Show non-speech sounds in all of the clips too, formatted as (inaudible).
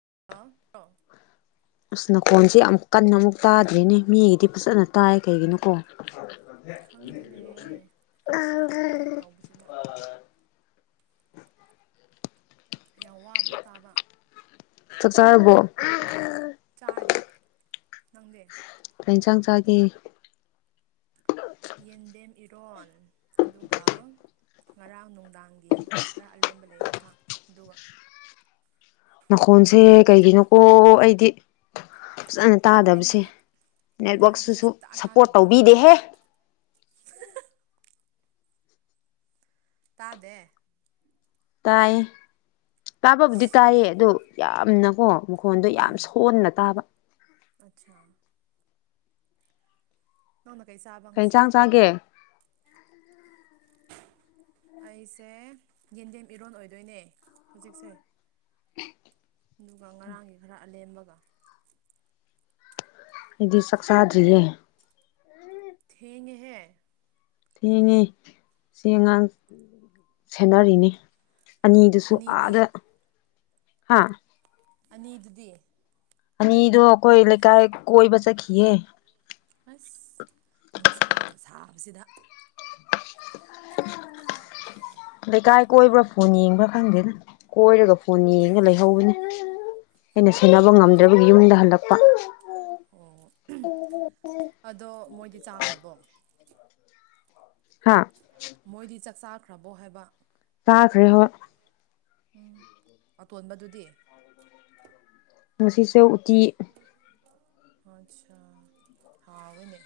(unintelligible) ꯐꯣꯟꯁꯦ ꯌꯥꯝ ꯀꯟꯅ ꯑꯃꯨꯛ ꯇꯥꯗ꯭ꯔꯤꯅꯦ ꯃꯤꯒꯤꯗꯤ ꯐꯖꯅ ꯇꯥꯏ ꯀꯩꯒꯤꯅꯣꯀꯣ ꯈꯪꯗꯦꯅꯦ ꯍꯦꯛ ꯍꯦꯛ ꯇꯧꯕꯁꯤꯅ (unintelligible) ꯌꯥꯝ ꯋꯥꯕ꯭ꯔꯣ ꯇꯥꯕ ꯆꯥꯛ ꯆꯥꯔꯕꯣ ꯆꯥꯔꯤ ꯅꯪꯗꯤ ꯏ ꯌꯦꯟꯗꯦꯝ ꯏꯔꯣꯟ ꯑꯗꯨꯒ ꯉꯔꯥꯡ ꯅꯨꯡꯗꯥꯡꯒꯤ ꯈꯔ ꯑꯂꯦꯝꯕ ꯂꯩꯌꯦ ꯆꯥꯛ ꯑꯗꯨꯒ ꯃꯈꯣꯟꯁꯦ ꯀꯩꯒꯤꯅꯣꯀꯣ ꯑꯩꯗꯤ ꯐꯖꯅ ꯑꯩꯅ ꯇꯥꯗꯕꯁꯦ ꯑꯩꯅ ꯍꯥꯏꯕꯁꯦ ꯅꯦꯠꯋꯥꯛꯁꯤꯁꯨ ꯁꯨꯛꯇꯥ ꯁꯄꯣꯔꯠ ꯇꯥꯗꯕ꯭ꯔꯣ ꯇꯧꯕꯤꯗꯦꯍꯦ (unintelligible) ꯇꯥꯗꯦ ꯇꯥꯏ ꯇꯥꯕꯕꯨꯗꯤ ꯇꯥꯏꯌꯦ ꯑꯗꯨ ꯌꯥꯝꯅꯀꯣ ꯃꯈꯣꯟꯗꯣ ꯌꯥꯝ ꯁꯣꯟꯅ ꯇꯥꯕ ꯑꯁꯥ ꯅꯪꯅ ꯀꯔꯤ ꯆꯥꯕ ꯀꯩ ꯉꯁꯤ ꯏꯟꯁꯥꯡ ꯆꯥꯒꯦ ꯑꯩꯁꯦ ꯌꯦꯟꯗꯦꯝ ꯏꯔꯣꯟꯜ ꯑꯣꯏꯗꯣꯏꯅꯦ ꯍꯧꯖꯤꯛꯁꯦ ꯑꯗꯨꯒ ꯉꯔꯥꯡꯒꯤ ꯈꯔ ꯑꯂꯦꯝꯕꯒ ꯑꯩꯗꯤ ꯆꯥꯛꯆꯥꯥꯗ꯭ꯔꯤꯌꯦ ꯊꯦꯡꯉꯦꯍꯦ ꯊꯦꯡꯉꯤ ꯁꯤ ꯉꯥꯡ ꯁꯦꯟꯅꯔꯤꯅꯤ ꯑꯅꯤꯗꯨꯁꯨ ꯑꯅꯤꯗꯤ ꯑꯥꯗ ꯍꯥ ꯑꯅꯤꯗꯨꯗꯤ ꯑꯅꯤꯗꯨꯣ ꯑꯩꯈꯣꯏ ꯂꯩꯀꯥꯏ ꯀꯣꯏꯕ ꯆꯈꯤꯌꯦ ꯑꯁ ꯅꯨꯡꯁꯥꯅ ꯁꯥꯕꯁꯤꯗ ꯂꯩꯀꯥꯏ ꯀꯣꯏꯕ꯭ꯔꯥ ꯐꯣꯟ ꯌꯦꯡꯕ꯭ꯔꯥ ꯈꯪꯗꯦꯅ ꯀꯣꯏꯔꯒ ꯐꯣꯟ ꯌꯦꯡꯉꯒ ꯂꯩꯍꯧꯕꯅꯤ ꯑꯩꯅ ꯁꯦꯕ ꯉꯝꯗ꯭ꯔꯕꯒꯤ ꯌꯨꯝꯗ ꯍꯜꯂꯛꯄ ꯑꯣ ꯑꯗꯣ ꯃꯣꯏꯗꯤ ꯆꯥꯈ꯭ꯔꯕꯣ ꯍꯥꯥ ꯃꯣꯏꯗꯤ ꯆꯥꯛ ꯆꯥꯈ꯭ꯔꯕꯣ ꯍꯥꯏꯕ ꯆꯥꯈ꯭ꯔꯦ ꯍꯣꯢ ꯎꯝ ꯑꯇꯣꯟꯕꯗꯨꯗꯤ ꯉꯁꯤꯁꯨ ꯎꯇꯤ ꯑꯆꯥ ꯍꯥꯎꯋꯦꯅꯦ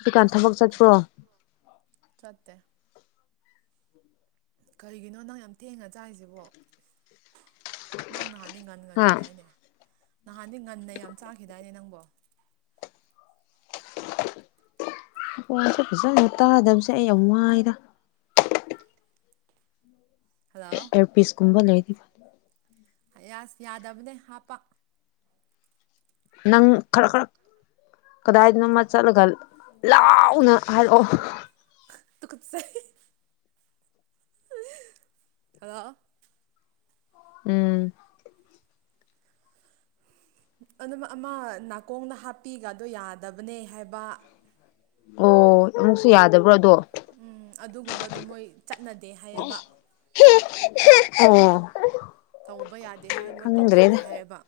ꯑꯗꯨꯀꯥꯟ ꯊꯕꯛ ꯆꯠꯄ꯭ꯔꯣ ꯆꯠꯇꯦ ꯀꯔꯤꯒꯤꯅꯣ ꯅꯪ ꯌꯥꯝ ꯊꯦꯡꯉ ꯆꯥꯔꯤꯁꯤꯕꯣ ꯅꯪ ꯅꯍꯟ ꯅꯍꯥꯟꯗꯤ ꯉꯒꯟ ꯍꯥ ꯉꯟꯈꯤꯗꯥꯏꯅꯦ ꯅꯍꯥꯟꯗꯤ ꯉꯟꯅ ꯌꯥꯝ ꯆꯥꯈꯤꯗꯥꯏꯅꯦ ꯅꯪꯕꯣ ꯐꯣꯟꯁꯦ ꯐꯖꯅ ꯇꯥꯗꯕꯁꯦ ꯑꯩ ꯌꯥꯝ ꯋꯥꯏꯗ ꯍꯜꯂꯣ ꯏꯌꯥꯔꯄꯤꯁ ꯀꯨꯝꯕ ꯂꯩꯔꯥꯗꯤ ꯐ ꯌꯥꯁ ꯌꯥꯗꯕꯅꯦ ꯍꯥꯞꯄ ꯅꯪ ꯈꯔ ꯈꯔ ꯀꯗꯥꯏꯗꯅꯣ ꯑꯃ ꯆꯠꯂꯒ ꯂꯥꯎꯅ ꯍꯥꯏꯔꯛꯑꯣ ꯇꯨ ꯒꯠꯆꯩ ꯍꯜꯂꯣ ꯎꯝ ꯑꯗꯨꯝ ꯑꯃ ꯅꯥꯀꯣꯡꯅ ꯍꯥꯞꯄꯤꯒꯗꯣ ꯌꯥꯗꯕꯅꯦ ꯍꯥꯏꯕ ꯑꯣ ꯑꯃꯨꯛꯁꯨ ꯌꯥꯗꯕ꯭ꯔꯣ ꯑꯗꯣ ꯎꯝ ꯑꯗꯨꯒꯨꯝꯕꯗꯣ ꯃꯣꯏ ꯆꯠꯅꯗꯦ ꯍꯥꯏꯌꯦꯕ (unintelligible) ꯇꯧꯕ ꯌꯥꯗꯦ ꯍꯥꯏ ꯃꯣꯏ ꯀꯛꯊꯠꯂꯦ ꯍꯥꯏꯌꯦꯕ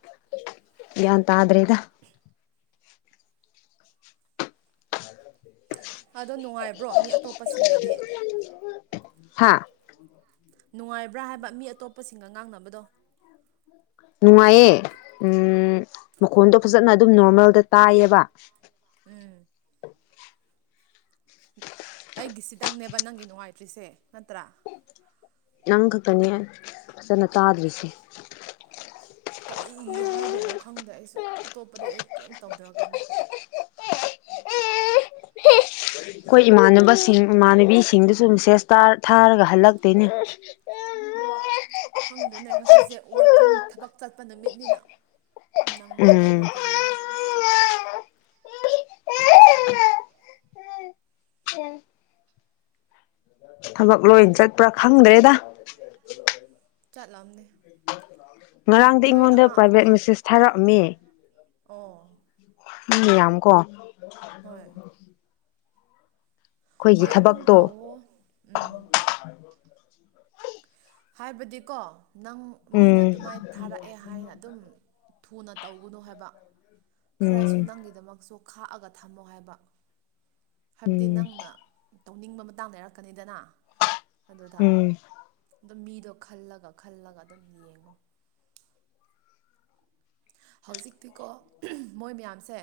ꯒꯤꯌꯟ ꯇ꯭ꯔꯦꯗ ꯑꯗꯣ ꯅꯨꯡꯉꯥꯏꯕ꯭ꯔꯣ ꯃꯤ ꯑꯇꯣꯞꯄꯁꯤꯡꯒꯗꯤ ꯍꯥꯥ ꯅꯨꯡꯉꯥꯏꯕ꯭ꯔꯥ ꯍꯥꯏꯕ ꯃꯤ ꯑꯇꯣꯞꯄꯁꯤꯡꯒ ꯉꯥꯡꯅꯕꯗꯣ ꯅꯨꯡꯉꯥꯏꯌꯦ ꯎꯝ ꯃꯈꯣꯟꯗꯣ ꯐꯖꯅ ꯑꯗꯨꯝ ꯅꯣꯔꯃꯦꯜꯗ ꯇꯥꯏꯌꯦꯕ ꯎꯝ ꯑꯩꯒꯤꯁꯤꯗꯪꯅꯦꯕ ꯅꯪꯒꯤ ꯅꯨꯡꯉꯥꯏꯇ꯭ꯔꯤꯁꯦ ꯅꯠꯇ꯭ꯔꯥ ꯅꯪ ꯈꯛꯇꯅꯦ ꯐꯖꯅ ꯇꯥꯗ꯭ꯔꯤꯁꯦ ꯀꯩꯒꯤ ꯍꯥꯏꯗꯣꯏꯅꯣ ꯈꯪꯗꯦ ꯑꯩꯁꯨ ꯑꯇꯣꯞꯄꯗꯤ ꯑꯩ ꯀꯩꯝ ꯇꯧꯗ꯭ꯔꯒ ꯑꯃꯨꯛ ꯑꯩꯈꯣꯏ ꯏꯃꯥꯟꯅꯕꯁꯤꯡ ꯏꯃꯥꯟꯅꯕꯤꯁꯤ ꯁꯤꯡꯗꯨꯁꯨ ꯃꯤꯁꯦꯁ ꯊꯥ ꯊꯥꯔꯒ ꯍꯜꯂꯛꯇꯦꯅꯦ ꯈꯪꯗꯦꯅꯦ ꯉꯁꯤꯁꯦ ꯋꯥꯔꯀꯤꯡ ꯊꯕꯛ ꯆꯠꯄ ꯅꯨꯃꯤꯠꯅꯤꯅ ꯎꯝ ꯅꯪꯅꯗꯕ꯭ꯔꯥ ꯀꯔꯤꯔ ꯊꯕꯛ ꯂꯣꯏ ꯆꯠꯄ꯭ꯔꯥ ꯈꯪꯗ꯭ꯔꯦꯗ ꯆꯠꯂꯝꯅꯤ ꯉꯔꯥꯡꯗꯤ ꯅꯣꯏ ꯑꯩꯉꯣꯟꯗ ꯑꯉꯥꯡ ꯄ꯭ꯔꯥꯏꯚꯦꯠ ꯃꯦꯁꯦꯁ ꯊꯥꯔꯛꯑꯝꯃꯤ ꯑꯣ ꯃꯤ ꯌꯥꯝꯀꯣ ꯍꯣꯏ ꯍꯣꯏ ꯑꯗꯨꯝ ꯇꯧꯋꯣ ꯎꯝ (unintelligible) ꯍꯥꯏꯕꯗꯤꯀꯣ ꯅꯪ ꯃꯤꯅ ꯎꯝ ꯑꯗꯨꯃꯥꯏꯅ ꯊꯥꯔꯛꯑꯦ ꯍꯥꯏꯅ ꯑꯗꯨꯝ ꯊꯨꯅ ꯇꯧꯒꯅꯨ ꯍꯥꯏꯕ ꯈꯔꯁꯨ ꯎꯝ ꯅꯪꯒꯤꯗꯃꯛ ꯆꯨ ꯈꯥꯛꯑꯒ ꯊꯝꯃꯣ ꯍꯥꯏꯕ ꯍꯥꯏꯕꯗꯤ ꯎꯝ ꯅꯪꯅ ꯇꯧꯅꯤꯡꯕ ꯃꯇꯥꯡ ꯂꯩꯔꯛꯀꯅꯤꯗꯅ ꯑꯗꯨꯗ ꯎꯝ ꯑꯗꯨꯝ ꯃꯤꯗꯣ ꯈꯜꯂꯒ ꯈꯜꯂꯒ ꯑꯗꯨꯝ ꯌꯦꯡꯉꯣ ꯍꯧꯖꯤꯛꯇꯤꯀꯣ ꯃꯣꯏ ꯃꯌꯥꯝꯁꯦ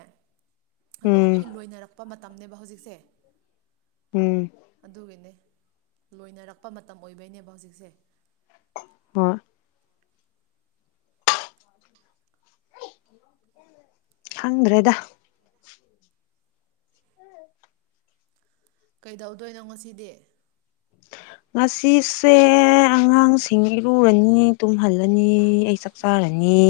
ꯂꯣꯏ ꯎꯝ ꯂꯣꯏꯅꯔꯛꯄ ꯃꯇꯝ ꯇꯅꯦꯕ ꯍꯧꯖꯤꯛꯠꯗꯁꯦ ꯎꯝ ꯑꯗꯨꯒꯤꯅꯦ ꯂꯣꯏꯅꯔꯛꯄ ꯃꯇꯝ ꯑꯣꯏꯕꯩꯅꯦꯕ ꯍꯧꯖꯤꯛꯁꯦ ꯄꯨꯟꯣꯚ ꯍꯪꯗ꯭ꯔꯦꯗ ꯀꯩꯗꯧꯗꯣꯏꯅꯣ ꯉꯁꯤꯗꯤ ꯉꯁꯤꯁꯦ ꯑꯉꯥꯡꯁꯤꯡ ꯏꯔꯨꯔꯅꯤ ꯇꯨꯝꯍꯜꯂꯅꯤ ꯑꯩ ꯆꯥꯛꯆꯥ ꯔꯅꯤ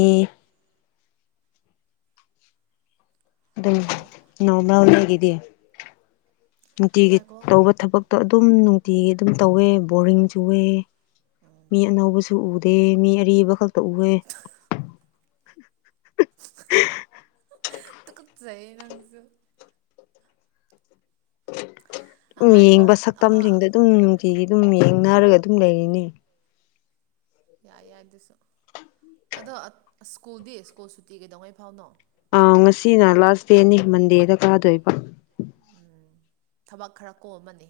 ꯑꯗꯨꯝ ꯑꯥ ꯅꯣꯔꯃꯦꯜ ꯑꯩꯒꯤꯗꯤ ꯅꯨꯡꯇꯤꯒꯤ ꯉꯥꯏꯈꯣ ꯇꯧꯕ ꯊꯕꯛꯇꯣ ꯑꯗꯨꯝ ꯅꯨꯡꯇꯤꯒꯤ ꯑꯗꯨꯝ ꯇꯧꯋꯦ ꯕꯣꯔꯤꯡ ꯆꯨꯋꯦ ꯎꯝ ꯃꯤ ꯑꯅꯧꯕꯁꯨ ꯎꯗꯦ ꯃꯤ ꯑꯔꯤꯕ ꯈꯛꯇ ꯎꯋꯦ ꯇꯨꯀꯠꯆꯩꯌꯦ ꯅꯪꯁꯨ ꯑꯩꯈꯣꯏ ꯉꯥꯏꯈꯣ ꯌꯦꯡꯕ ꯑꯃ ꯁꯛꯇꯝꯁꯤꯡꯗꯣ ꯑꯗꯨꯝ ꯅꯨꯡꯇꯤꯒꯤ ꯑꯗꯨꯝ ꯌꯦꯡꯅꯔꯒ ꯑꯗꯨꯝ ꯂꯩꯔꯤꯅꯤ ꯌꯥꯏ ꯌꯥꯏ ꯑꯗꯨꯁꯨ ꯑꯗꯣ ꯁ꯭ꯀꯨꯜꯗꯤ ꯁ꯭ꯀꯨꯜ ꯁꯨꯇꯤ ꯀꯩꯗꯧꯉꯩ ꯐꯥꯎꯅꯣ ꯑ ꯉꯁꯤꯅ ꯂꯥꯁ ꯗꯦꯅꯤ ꯃꯟꯗꯦꯗ ꯀꯥꯗꯣꯏꯕ ꯎꯝ ꯊꯕꯛ ꯈꯔ ꯀꯣꯝꯃꯅꯤ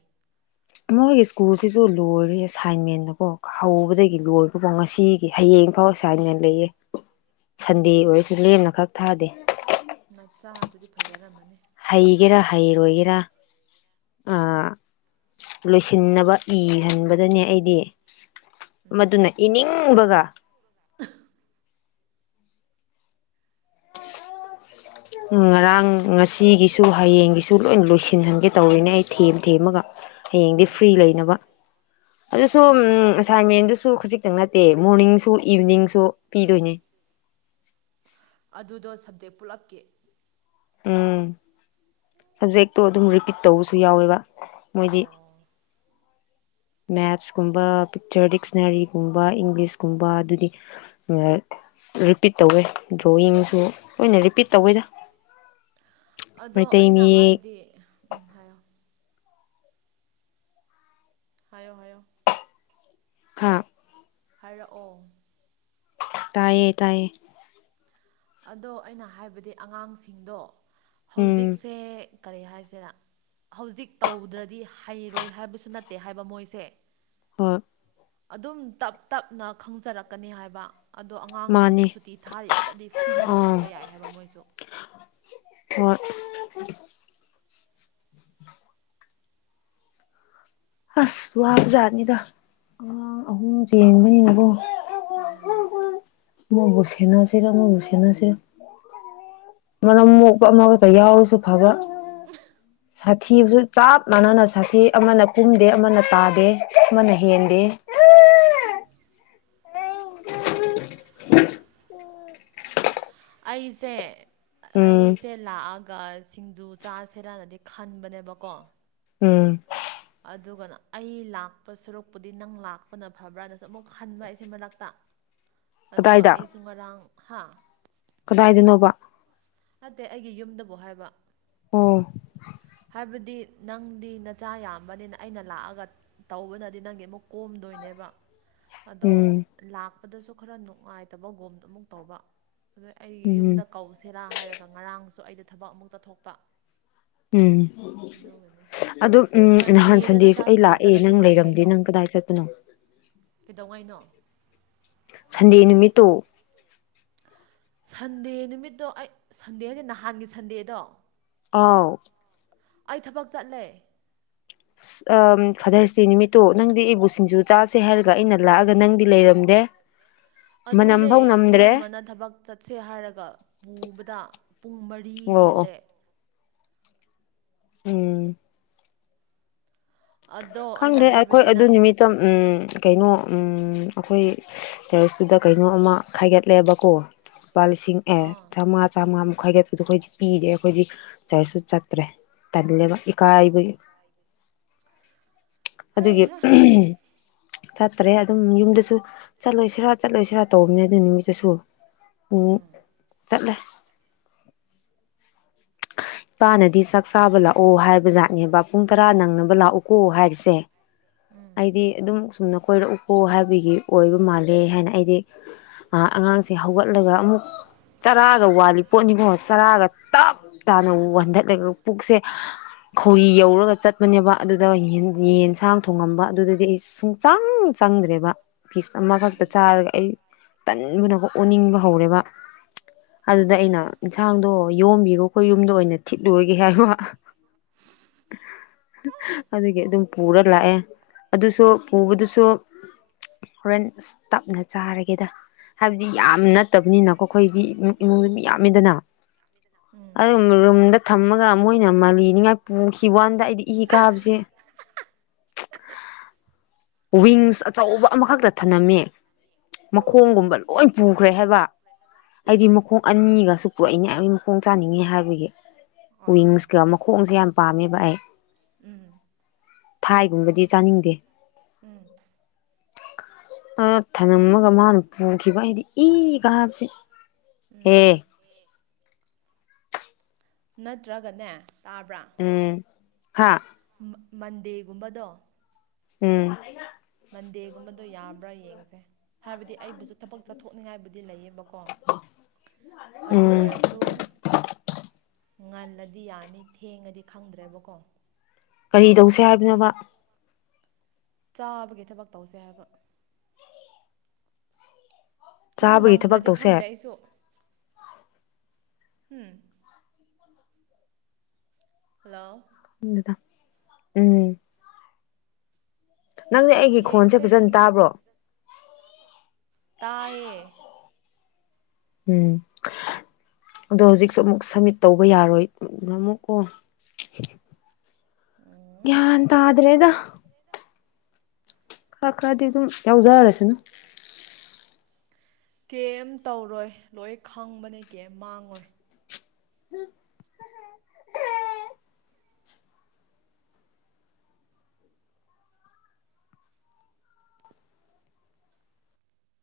ꯃꯣꯏꯒꯤ ꯁ꯭ꯀꯨꯜꯁꯤꯁꯨ ꯂꯣꯏꯔꯦ ꯑꯦꯁꯥꯏꯟꯃꯦꯟꯗꯀꯣ ꯍꯧꯕꯗꯒꯤ ꯐꯣꯡꯕ ꯂꯣꯏꯕꯕꯧ ꯉꯁꯤ ꯍꯌꯦꯡꯐꯥꯎ ꯑꯦꯁꯥꯢꯟꯃꯦꯟ ꯂꯩꯑ ꯁꯟꯗꯦ ꯑꯣꯏꯔꯁꯨ ꯂꯦꯝꯅ ꯈꯛ ꯊꯥꯗꯦ ꯅꯆꯥ ꯑꯗꯨꯗꯤ ꯐꯖꯔꯝꯃꯅꯤ ꯍꯩꯒꯦꯔꯥ ꯍꯩꯔꯣꯏꯒꯦꯔꯥ ꯑ ꯂꯣꯏꯁꯤꯟꯅꯕ ꯏꯍꯟꯕꯗꯅꯦ ꯑꯩꯗꯤ ꯎꯝ ꯃꯗꯨꯅ ꯏꯅꯤꯡꯕꯒ ꯎꯝ ꯉꯔꯥꯡ ꯉꯁꯤꯒꯤꯁꯨ ꯍꯌꯦꯡꯒꯤꯁꯨ ꯂꯣꯏ ꯂꯣꯏꯁꯤ ꯌꯦꯡꯍꯟꯒꯦ ꯇꯧꯔꯤꯅꯦ ꯑꯩ ꯊꯦꯝ ꯊꯦꯝꯃꯒ ꯍꯌꯦꯡꯗꯤ ꯑꯣ ꯐ꯭ꯔꯤ ꯂꯩꯅꯕ ꯑꯠꯆꯥ ꯑꯗꯨꯁꯨ ꯎꯝ ꯑꯠꯆꯥ ꯉꯁꯥꯏ ꯃꯦꯝꯗꯨꯁꯨ ꯈꯖꯤꯛꯇꯪ ꯅꯠꯇꯦ ꯃꯣꯔꯅꯤꯡꯁꯨ ꯏꯚꯤꯅꯤꯡ ꯄꯤꯗꯣꯏꯅꯦ ꯑꯗꯨꯗꯣ ꯁꯞꯖꯦꯛ ꯄꯨꯜꯂꯛꯀꯤ ꯎꯝ ꯁꯞꯖꯦꯛꯇꯣ ꯑꯗꯨꯝ ꯔꯤꯄꯤꯠ ꯇꯧꯕꯁꯨ ꯌꯥꯎꯋꯦꯕ ꯃꯣꯏꯗꯤ ꯑꯣ ꯃꯦꯠꯁꯀꯨꯝꯕ ꯄꯤꯛꯆꯔ ꯗꯤꯛꯁꯅꯔꯤꯒꯨꯝꯕ ꯏꯪꯂꯤꯁꯀꯨꯝꯕ ꯑꯗꯨꯗꯤ ꯑ ꯔꯤꯄꯤꯠ ꯇꯧꯋꯦ ꯗ꯭ꯔꯣꯋꯤꯡꯁꯨ ꯂꯣꯏꯅ ꯔꯤꯄꯤꯠ ꯇꯧꯋꯦꯗ ꯑꯗꯣ ꯃꯩꯇꯩ ꯑꯩꯅ ꯃꯌꯦꯛ ꯍꯥꯏꯗꯤ ꯎꯝ ꯍꯥꯏꯌꯣ ꯍꯥꯏꯌꯣ ꯍꯥꯏꯌꯣ ꯍꯥ ꯍꯥꯏꯔꯛꯑꯣ ꯇꯥꯏꯌꯦ ꯇꯥꯏꯌꯦ ꯑꯗꯣ ꯑꯩꯅ ꯍꯥꯏꯕꯗꯤ ꯑꯉꯥꯡꯁꯤꯡꯗꯣ ꯎꯝ ꯍꯧꯖꯤꯛꯁꯦ ꯀꯔꯤ ꯍꯥꯏꯁꯤꯔ ꯍꯧꯖꯤꯛ ꯇꯧꯗ꯭ꯔꯗꯤ ꯍꯩꯔꯣꯏ ꯍꯥꯏꯕꯁꯨ ꯅꯠꯇꯦ ꯍꯥꯏꯕ ꯃꯣꯏꯁꯦ ꯍꯣꯏ ꯑꯗꯨꯝ ꯇꯞ ꯇꯞꯅ ꯈꯪꯖꯔꯛꯀꯅꯤ ꯍꯥꯏꯕ ꯑꯗꯣ ꯑꯉꯥꯡꯁꯤꯡꯗꯣ ꯃꯥꯅꯤ ꯁꯨꯇꯤ ꯊꯥꯔꯤꯕꯗꯗꯤ ꯐ꯭ꯔꯤꯗꯤ ꯑꯥ ꯊꯝꯕ ꯌꯥꯏ ꯍꯥꯏꯕ ꯃꯣꯏꯁꯨ ꯍꯣꯢ (inaudible) ꯑꯁ ꯋꯥꯕ ꯖꯥꯠꯅꯤꯗ ꯑꯉꯥꯡ ꯑꯍꯨꯝ ꯆꯦꯟꯕꯅꯤꯅꯀꯣ ꯑꯃꯕꯨ ꯁꯦꯅꯁꯤꯔ ꯑꯃꯕꯨ ꯁꯦꯅꯁꯤꯔ ꯃꯅꯝ ꯃꯣꯛꯄ ꯑꯃꯈꯛꯇ ꯌꯥꯎꯔꯁꯨ ꯐꯕ ꯁꯥꯊꯤꯕꯁꯨ ꯆꯞ ꯃꯥꯟꯅꯅ ꯁꯥꯊꯤ ꯑꯃꯅ ꯀꯨꯝꯗꯦ ꯑꯃꯅ ꯇꯥꯗꯦ ꯑꯃꯅ ꯍꯦꯟꯗꯦ ꯑꯁ (inaudible) ꯑꯩꯁꯦ ꯎꯝ ꯑꯩꯁꯦ ꯂꯥꯛꯑ ꯁꯤꯡꯖꯨ ꯆꯥꯁꯤꯔꯅꯗꯤ ꯈꯟꯕꯅꯦꯕꯀꯣ ꯎꯝ ꯑꯗꯨꯒꯅ ꯑꯩ ꯂꯥꯛꯄ ꯁꯨꯔꯣꯛꯄꯨꯗꯤ ꯅꯪ ꯂꯥꯛꯄꯅ ꯐꯕ꯭ꯔꯥꯅꯁꯨ ꯑꯃꯨꯛ ꯈꯟꯕ ꯑꯩꯁꯦ ꯃꯔꯛꯇ ꯑꯗꯨꯒ ꯀꯗꯥꯏꯗ ꯑꯩꯁꯨ ꯉꯔꯥꯡ ꯍꯥ ꯀꯗꯥꯏꯗꯅꯣꯕ ꯑꯠꯇꯦ ꯑꯩꯒꯤ ꯌꯨꯝꯗꯕꯨ ꯍꯥꯏꯕ ꯎꯝ ꯍꯥꯏꯕꯗꯤ ꯅꯪꯗꯤ ꯅꯆꯥ ꯌꯥꯝꯕꯅꯤꯅ ꯑꯩꯅ ꯂꯥꯛꯑꯒ ꯇꯧꯕꯅꯗꯤ ꯅꯪꯒꯤ ꯑꯃꯨꯛ ꯀꯣꯝ ꯗꯣꯏꯅꯦꯕ ꯑꯗꯣ ꯎꯝ ꯂꯥꯛꯄꯗꯁꯨ ꯈꯔ ꯅꯨꯡꯉꯥꯏꯇꯕ ꯒꯣꯝ ꯑꯃꯨꯛ ꯇꯧꯕ ꯑꯩꯒꯤ ꯌꯨꯝꯗ ꯎꯝ ꯀꯧꯁꯤꯔꯥ ꯍꯥꯏꯔꯒ ꯉꯔꯥꯡꯁꯨ ꯑꯩꯗ ꯊꯕꯛ ꯑꯃꯨꯛ ꯆꯠꯊꯣꯛꯄ ꯎꯝ ꯑꯗꯨꯒꯤꯅꯦ ꯑꯗꯣ ꯎꯝ ꯅꯍꯥꯟ ꯃꯟꯗꯦꯗ ꯁꯟꯗꯦꯁꯨ ꯅꯆꯥ ꯑꯩ ꯁ꯭ꯀꯨꯜ ꯂꯥꯛꯑꯦ ꯆꯠꯂꯗꯤ ꯅꯪ ꯌꯥꯏ ꯂꯩꯔꯝꯗꯦ ꯀꯩꯅꯣ ꯅꯪ ꯀꯗꯥꯏ ꯆꯠꯄ ꯅꯣ ꯀꯩꯗꯧꯉꯩꯅꯣ ꯁꯟꯗꯦ ꯅꯨꯃꯤꯠꯇꯣ ꯁꯟꯗꯦ ꯅꯨꯃꯤꯠꯇꯣ ꯑꯩ ꯁꯟꯗꯦ ꯍꯥꯏꯁꯦ ꯅꯍꯥꯟꯒꯤ ꯁꯟꯗꯦꯗꯣ ꯑꯥꯎ ꯑꯩ ꯊꯕꯛ ꯆꯠꯂꯦ ꯑꯥ ꯐꯥꯗꯔꯁꯗꯦ ꯅꯨꯃꯤꯠꯇꯣ ꯅꯪꯗꯤ ꯑꯩꯕꯨ ꯁꯤꯡꯖꯨ ꯆꯥꯁꯦ ꯍꯥꯏꯔꯒ ꯑꯩꯅ ꯂꯥꯛꯑꯒ ꯅꯪꯗꯤ ꯂꯩꯔꯝꯗꯦ (inaudible) ꯑꯗꯨꯅꯦ ꯃꯅꯝꯐꯧ ꯅꯝꯗ꯭ꯔꯦ ꯏꯅꯝꯃꯅ ꯊꯕꯛ ꯆꯠꯁꯦ ꯍꯥꯏꯔꯒ ꯄꯨꯕꯗ ꯄꯨꯡ ꯃꯔꯤ ꯑꯣ ꯑꯣ ꯍꯦꯜꯂꯦ ꯎꯝ ꯑꯗꯣ ꯑꯩꯅ ꯈꯪꯗ꯭ꯔꯦ ꯑꯈꯣꯏ ꯍꯥꯏꯕꯗꯤ ꯑꯗꯨ ꯅꯪ ꯅꯨꯃꯤꯠꯇ ꯎꯝ ꯀꯩꯅꯣ ꯎꯝ ꯑꯈꯣꯏ ꯆꯔꯆꯇꯨꯗ ꯀꯩꯅꯣ ꯑꯃ ꯈꯥꯏꯒꯠꯂꯦꯕꯀꯣ ꯂꯨꯄꯥ ꯂꯤꯁꯤꯡ ꯑꯦ ꯑꯥ ꯆꯥꯝꯃꯉꯥ ꯆꯥꯝꯃꯉꯥ ꯃꯈꯥꯏꯒꯠꯄꯨꯗ ꯑꯈꯣꯏꯗꯤ ꯄꯤꯗꯦ ꯑꯩꯈꯣꯏꯗꯤ ꯆꯔꯁꯨ ꯆꯠꯇ꯭ꯔꯦ ꯇꯜꯂꯦꯕ ꯏꯀꯥꯏꯕ ꯑꯣ ꯑꯗꯨꯒꯤ ꯍꯩꯍꯥ ꯆꯠꯇ꯭ꯔꯦ ꯑꯗꯨꯝ ꯌꯨꯝꯗꯁꯨ ꯆꯠꯂꯣꯏꯁꯤꯔꯥ ꯆꯠꯂꯣꯏꯁꯤꯔꯥ ꯇꯧꯕꯅꯦ ꯑꯗꯨ ꯅꯨꯃꯤꯠꯇꯁꯨ ꯎꯝ ꯆꯠꯂꯦ (inaudible) ꯏꯄꯥꯅꯗꯤ ꯆꯥꯛ ꯆꯥꯕ ꯂꯥꯛꯑꯣ ꯍꯥꯏꯕ ꯖꯥꯠꯅꯦꯕ ꯄꯨꯡ ꯇꯔꯥ ꯅꯪꯅꯕ ꯂꯥꯛꯎꯀꯣ ꯍꯥꯏꯔꯤꯁꯦ ꯎꯝ ꯑꯩꯗꯤ ꯑꯗꯨꯝ ꯁꯨꯝꯅ ꯀꯣꯏꯔꯛꯎꯀꯣ ꯍꯥꯏꯕꯒꯤ ꯑꯣꯏꯕ ꯃꯥꯜꯂꯦ ꯍꯥꯏꯅ ꯑꯩꯗꯤ ꯑꯉꯥꯡꯁꯦ ꯍꯧꯒꯠꯂꯒ ꯑꯃꯨꯛ ꯆꯔꯥꯒ ꯋꯥꯠꯂꯤ ꯄꯣꯠꯅꯤꯀꯣ ꯆꯔꯥꯒ ꯇꯞ ꯇꯥꯞꯇꯅ ꯋꯥꯟꯊꯠꯂꯒ ꯄꯨꯛꯁꯦ ꯈꯧꯔꯤ ꯌꯧꯔꯒ ꯆꯠꯄꯅꯦꯕ ꯑꯗꯨꯗꯒ ꯌꯦꯟꯁꯥꯡ ꯊꯣꯡꯉꯝꯕ ꯑꯗꯨꯗꯗꯤ ꯑꯩ ꯁꯨꯡꯆꯪ ꯆꯪꯗ꯭ꯔꯦꯕ ꯄꯤꯁ ꯎꯝ ꯑꯃꯈꯛꯇ ꯎꯝ ꯆꯥꯔꯒ ꯑꯩ ꯇꯟꯕꯅ ꯑꯣꯟꯅꯤꯡꯕ ꯍꯧꯔꯦꯕ ꯑꯗꯨꯗ ꯑꯩꯅ ꯑꯁ ꯏꯟꯁꯥꯡꯗꯣ ꯌꯣꯝꯕꯤꯔꯣ ꯑꯈꯣꯏ ꯌꯨꯝꯗ ꯑꯣꯏꯅ ꯊꯤꯠꯂꯨꯔꯒꯦ ꯍꯥꯏꯕ ꯑꯗꯨꯒꯤ ꯑꯗꯨꯝ ꯄꯨꯔ ꯂꯥꯛꯑꯦ ꯑꯗꯨꯁꯨ ꯄꯨꯕꯗꯨꯁꯨ (inaudible) ꯍꯣꯔꯦꯟ ꯑꯁ ꯇꯞꯅ ꯆꯥꯔꯒꯦꯗ ꯍꯥꯏꯕꯗꯤ ꯌꯥꯝ ꯅꯠꯇꯕꯅꯤꯅꯀꯣ ꯑꯈꯣꯏꯒꯤꯗꯤ ꯎꯝ ꯏꯃꯨꯡꯗ ꯃꯤ ꯌꯥꯝꯃꯤꯗꯅ (inaudible) ꯑꯗꯨꯝ ꯔꯨꯝꯗ ꯊꯝꯃꯒ ꯃꯣꯏꯅ ꯃꯥꯜꯂꯤꯅꯤꯉꯥꯏ ꯄꯨꯈꯤꯕ ꯋꯥꯟꯗ ꯑꯩꯗꯤ ꯏ ꯀꯥꯕꯁꯦ (inaudible) ꯋꯤꯡꯁ ꯑꯆꯧꯕ ꯑꯃꯈꯛꯇ ꯊꯅꯝꯃꯦ ꯃꯈꯣꯡꯒꯨꯝꯕ ꯂꯣꯏ ꯄꯨꯈ꯭ꯔꯦ ꯍꯥꯏꯕ ꯑꯩꯗꯤ ꯑꯁ ꯃꯈꯣꯡ ꯑꯅꯤꯒꯁꯨ ꯄꯔꯛꯏꯅꯦ ꯑꯩ ꯃꯈꯣꯡ ꯆꯥꯅꯤꯡꯉꯤ ꯍꯥꯏꯕꯒꯤ ꯑꯣ ꯋꯤꯡꯁꯀ ꯃꯈꯣꯡꯁꯦ ꯌꯥꯝ ꯄꯥꯝꯃꯦꯕ ꯑꯩ (unintelligible) ꯐꯥꯏꯒꯨꯝꯕꯗꯤ ꯆꯥꯅꯤꯡꯗꯦ ꯎꯝ ꯑꯃꯈꯛ ꯊꯅꯝꯃꯒ ꯃꯥꯅ ꯄꯨꯈꯤꯕ ꯑꯩꯅ ꯏ ꯀꯕꯁꯦ ꯎꯝ ꯍꯦ ꯅꯠꯇ꯭ꯔꯒꯅꯦ ꯇꯥꯕ꯭ꯔꯥ ꯍꯥꯥ ꯃꯟꯗꯦꯒꯨꯝꯕꯗꯣ ꯎꯝ ꯃꯟꯗꯦꯒꯨꯝꯕꯗꯣ ꯌꯥꯕ꯭ꯔꯥ ꯌꯦꯡꯁꯦ ꯍꯥꯏꯕꯗꯤ ꯑꯩꯕꯨꯁꯨ ꯊꯕꯛ ꯆꯠꯊꯣꯛꯅꯤꯡꯉꯥꯏꯕꯨꯗꯤ ꯂꯩꯌꯦ ꯕꯀꯣ ꯑꯗꯨ ꯎꯝ ꯑꯣꯏꯔꯁꯨ ꯉꯜꯂꯗꯤ ꯌꯥꯅꯤ ꯊꯦꯡꯉꯗꯤ ꯈꯪꯗ꯭ꯔꯦꯕꯀꯣ ꯀꯔꯤ ꯑꯃꯨꯛ ꯇꯧꯁꯦ ꯍꯥꯏꯔꯛꯀꯦ ꯍꯥꯏꯕꯅꯣꯅꯕ ꯆꯥꯕꯒꯤ ꯊꯕꯛ ꯇꯧꯁꯦ ꯍꯥꯏꯕ ꯅꯪ ꯆꯥꯕꯒꯤ ꯊꯕꯛ ꯅꯪꯗ꯭ꯔꯗꯤ ꯇꯧꯁꯦ ꯈꯪꯗꯦ ꯑꯩꯁꯨ ꯎꯝ ꯍꯜꯂꯣ ꯈꯪꯗꯦꯗ ꯎꯝ ꯅꯪꯅꯦ ꯑꯩꯒꯤ ꯈꯣꯟꯁꯦ ꯌꯦꯡꯁꯦ ꯐꯖꯅ ꯅꯪ ꯇꯥꯕ꯭ꯔꯣ ꯇꯥꯏꯌꯦ ꯎꯝ ꯑꯗꯣ ꯍꯧꯖꯤꯛꯁꯨ ꯑꯃꯨꯛ ꯁꯃꯤꯠ ꯇꯧꯕ ꯌꯥꯔꯣꯏ ꯑꯃꯨꯛ ꯀꯣ ꯎꯝ ꯒ꯭ꯌꯥꯟ ꯇꯗꯔꯦꯗ ꯈꯔ ꯈꯔꯗꯤ ꯑꯗꯨꯝ ꯌꯥꯎꯖꯔꯁꯤꯅꯨ ꯀꯩꯝ ꯇꯧꯔꯣꯏ ꯂꯣꯏ ꯈꯪꯕꯅꯦ ꯀꯩꯝ ꯃꯥꯡꯉꯣꯏ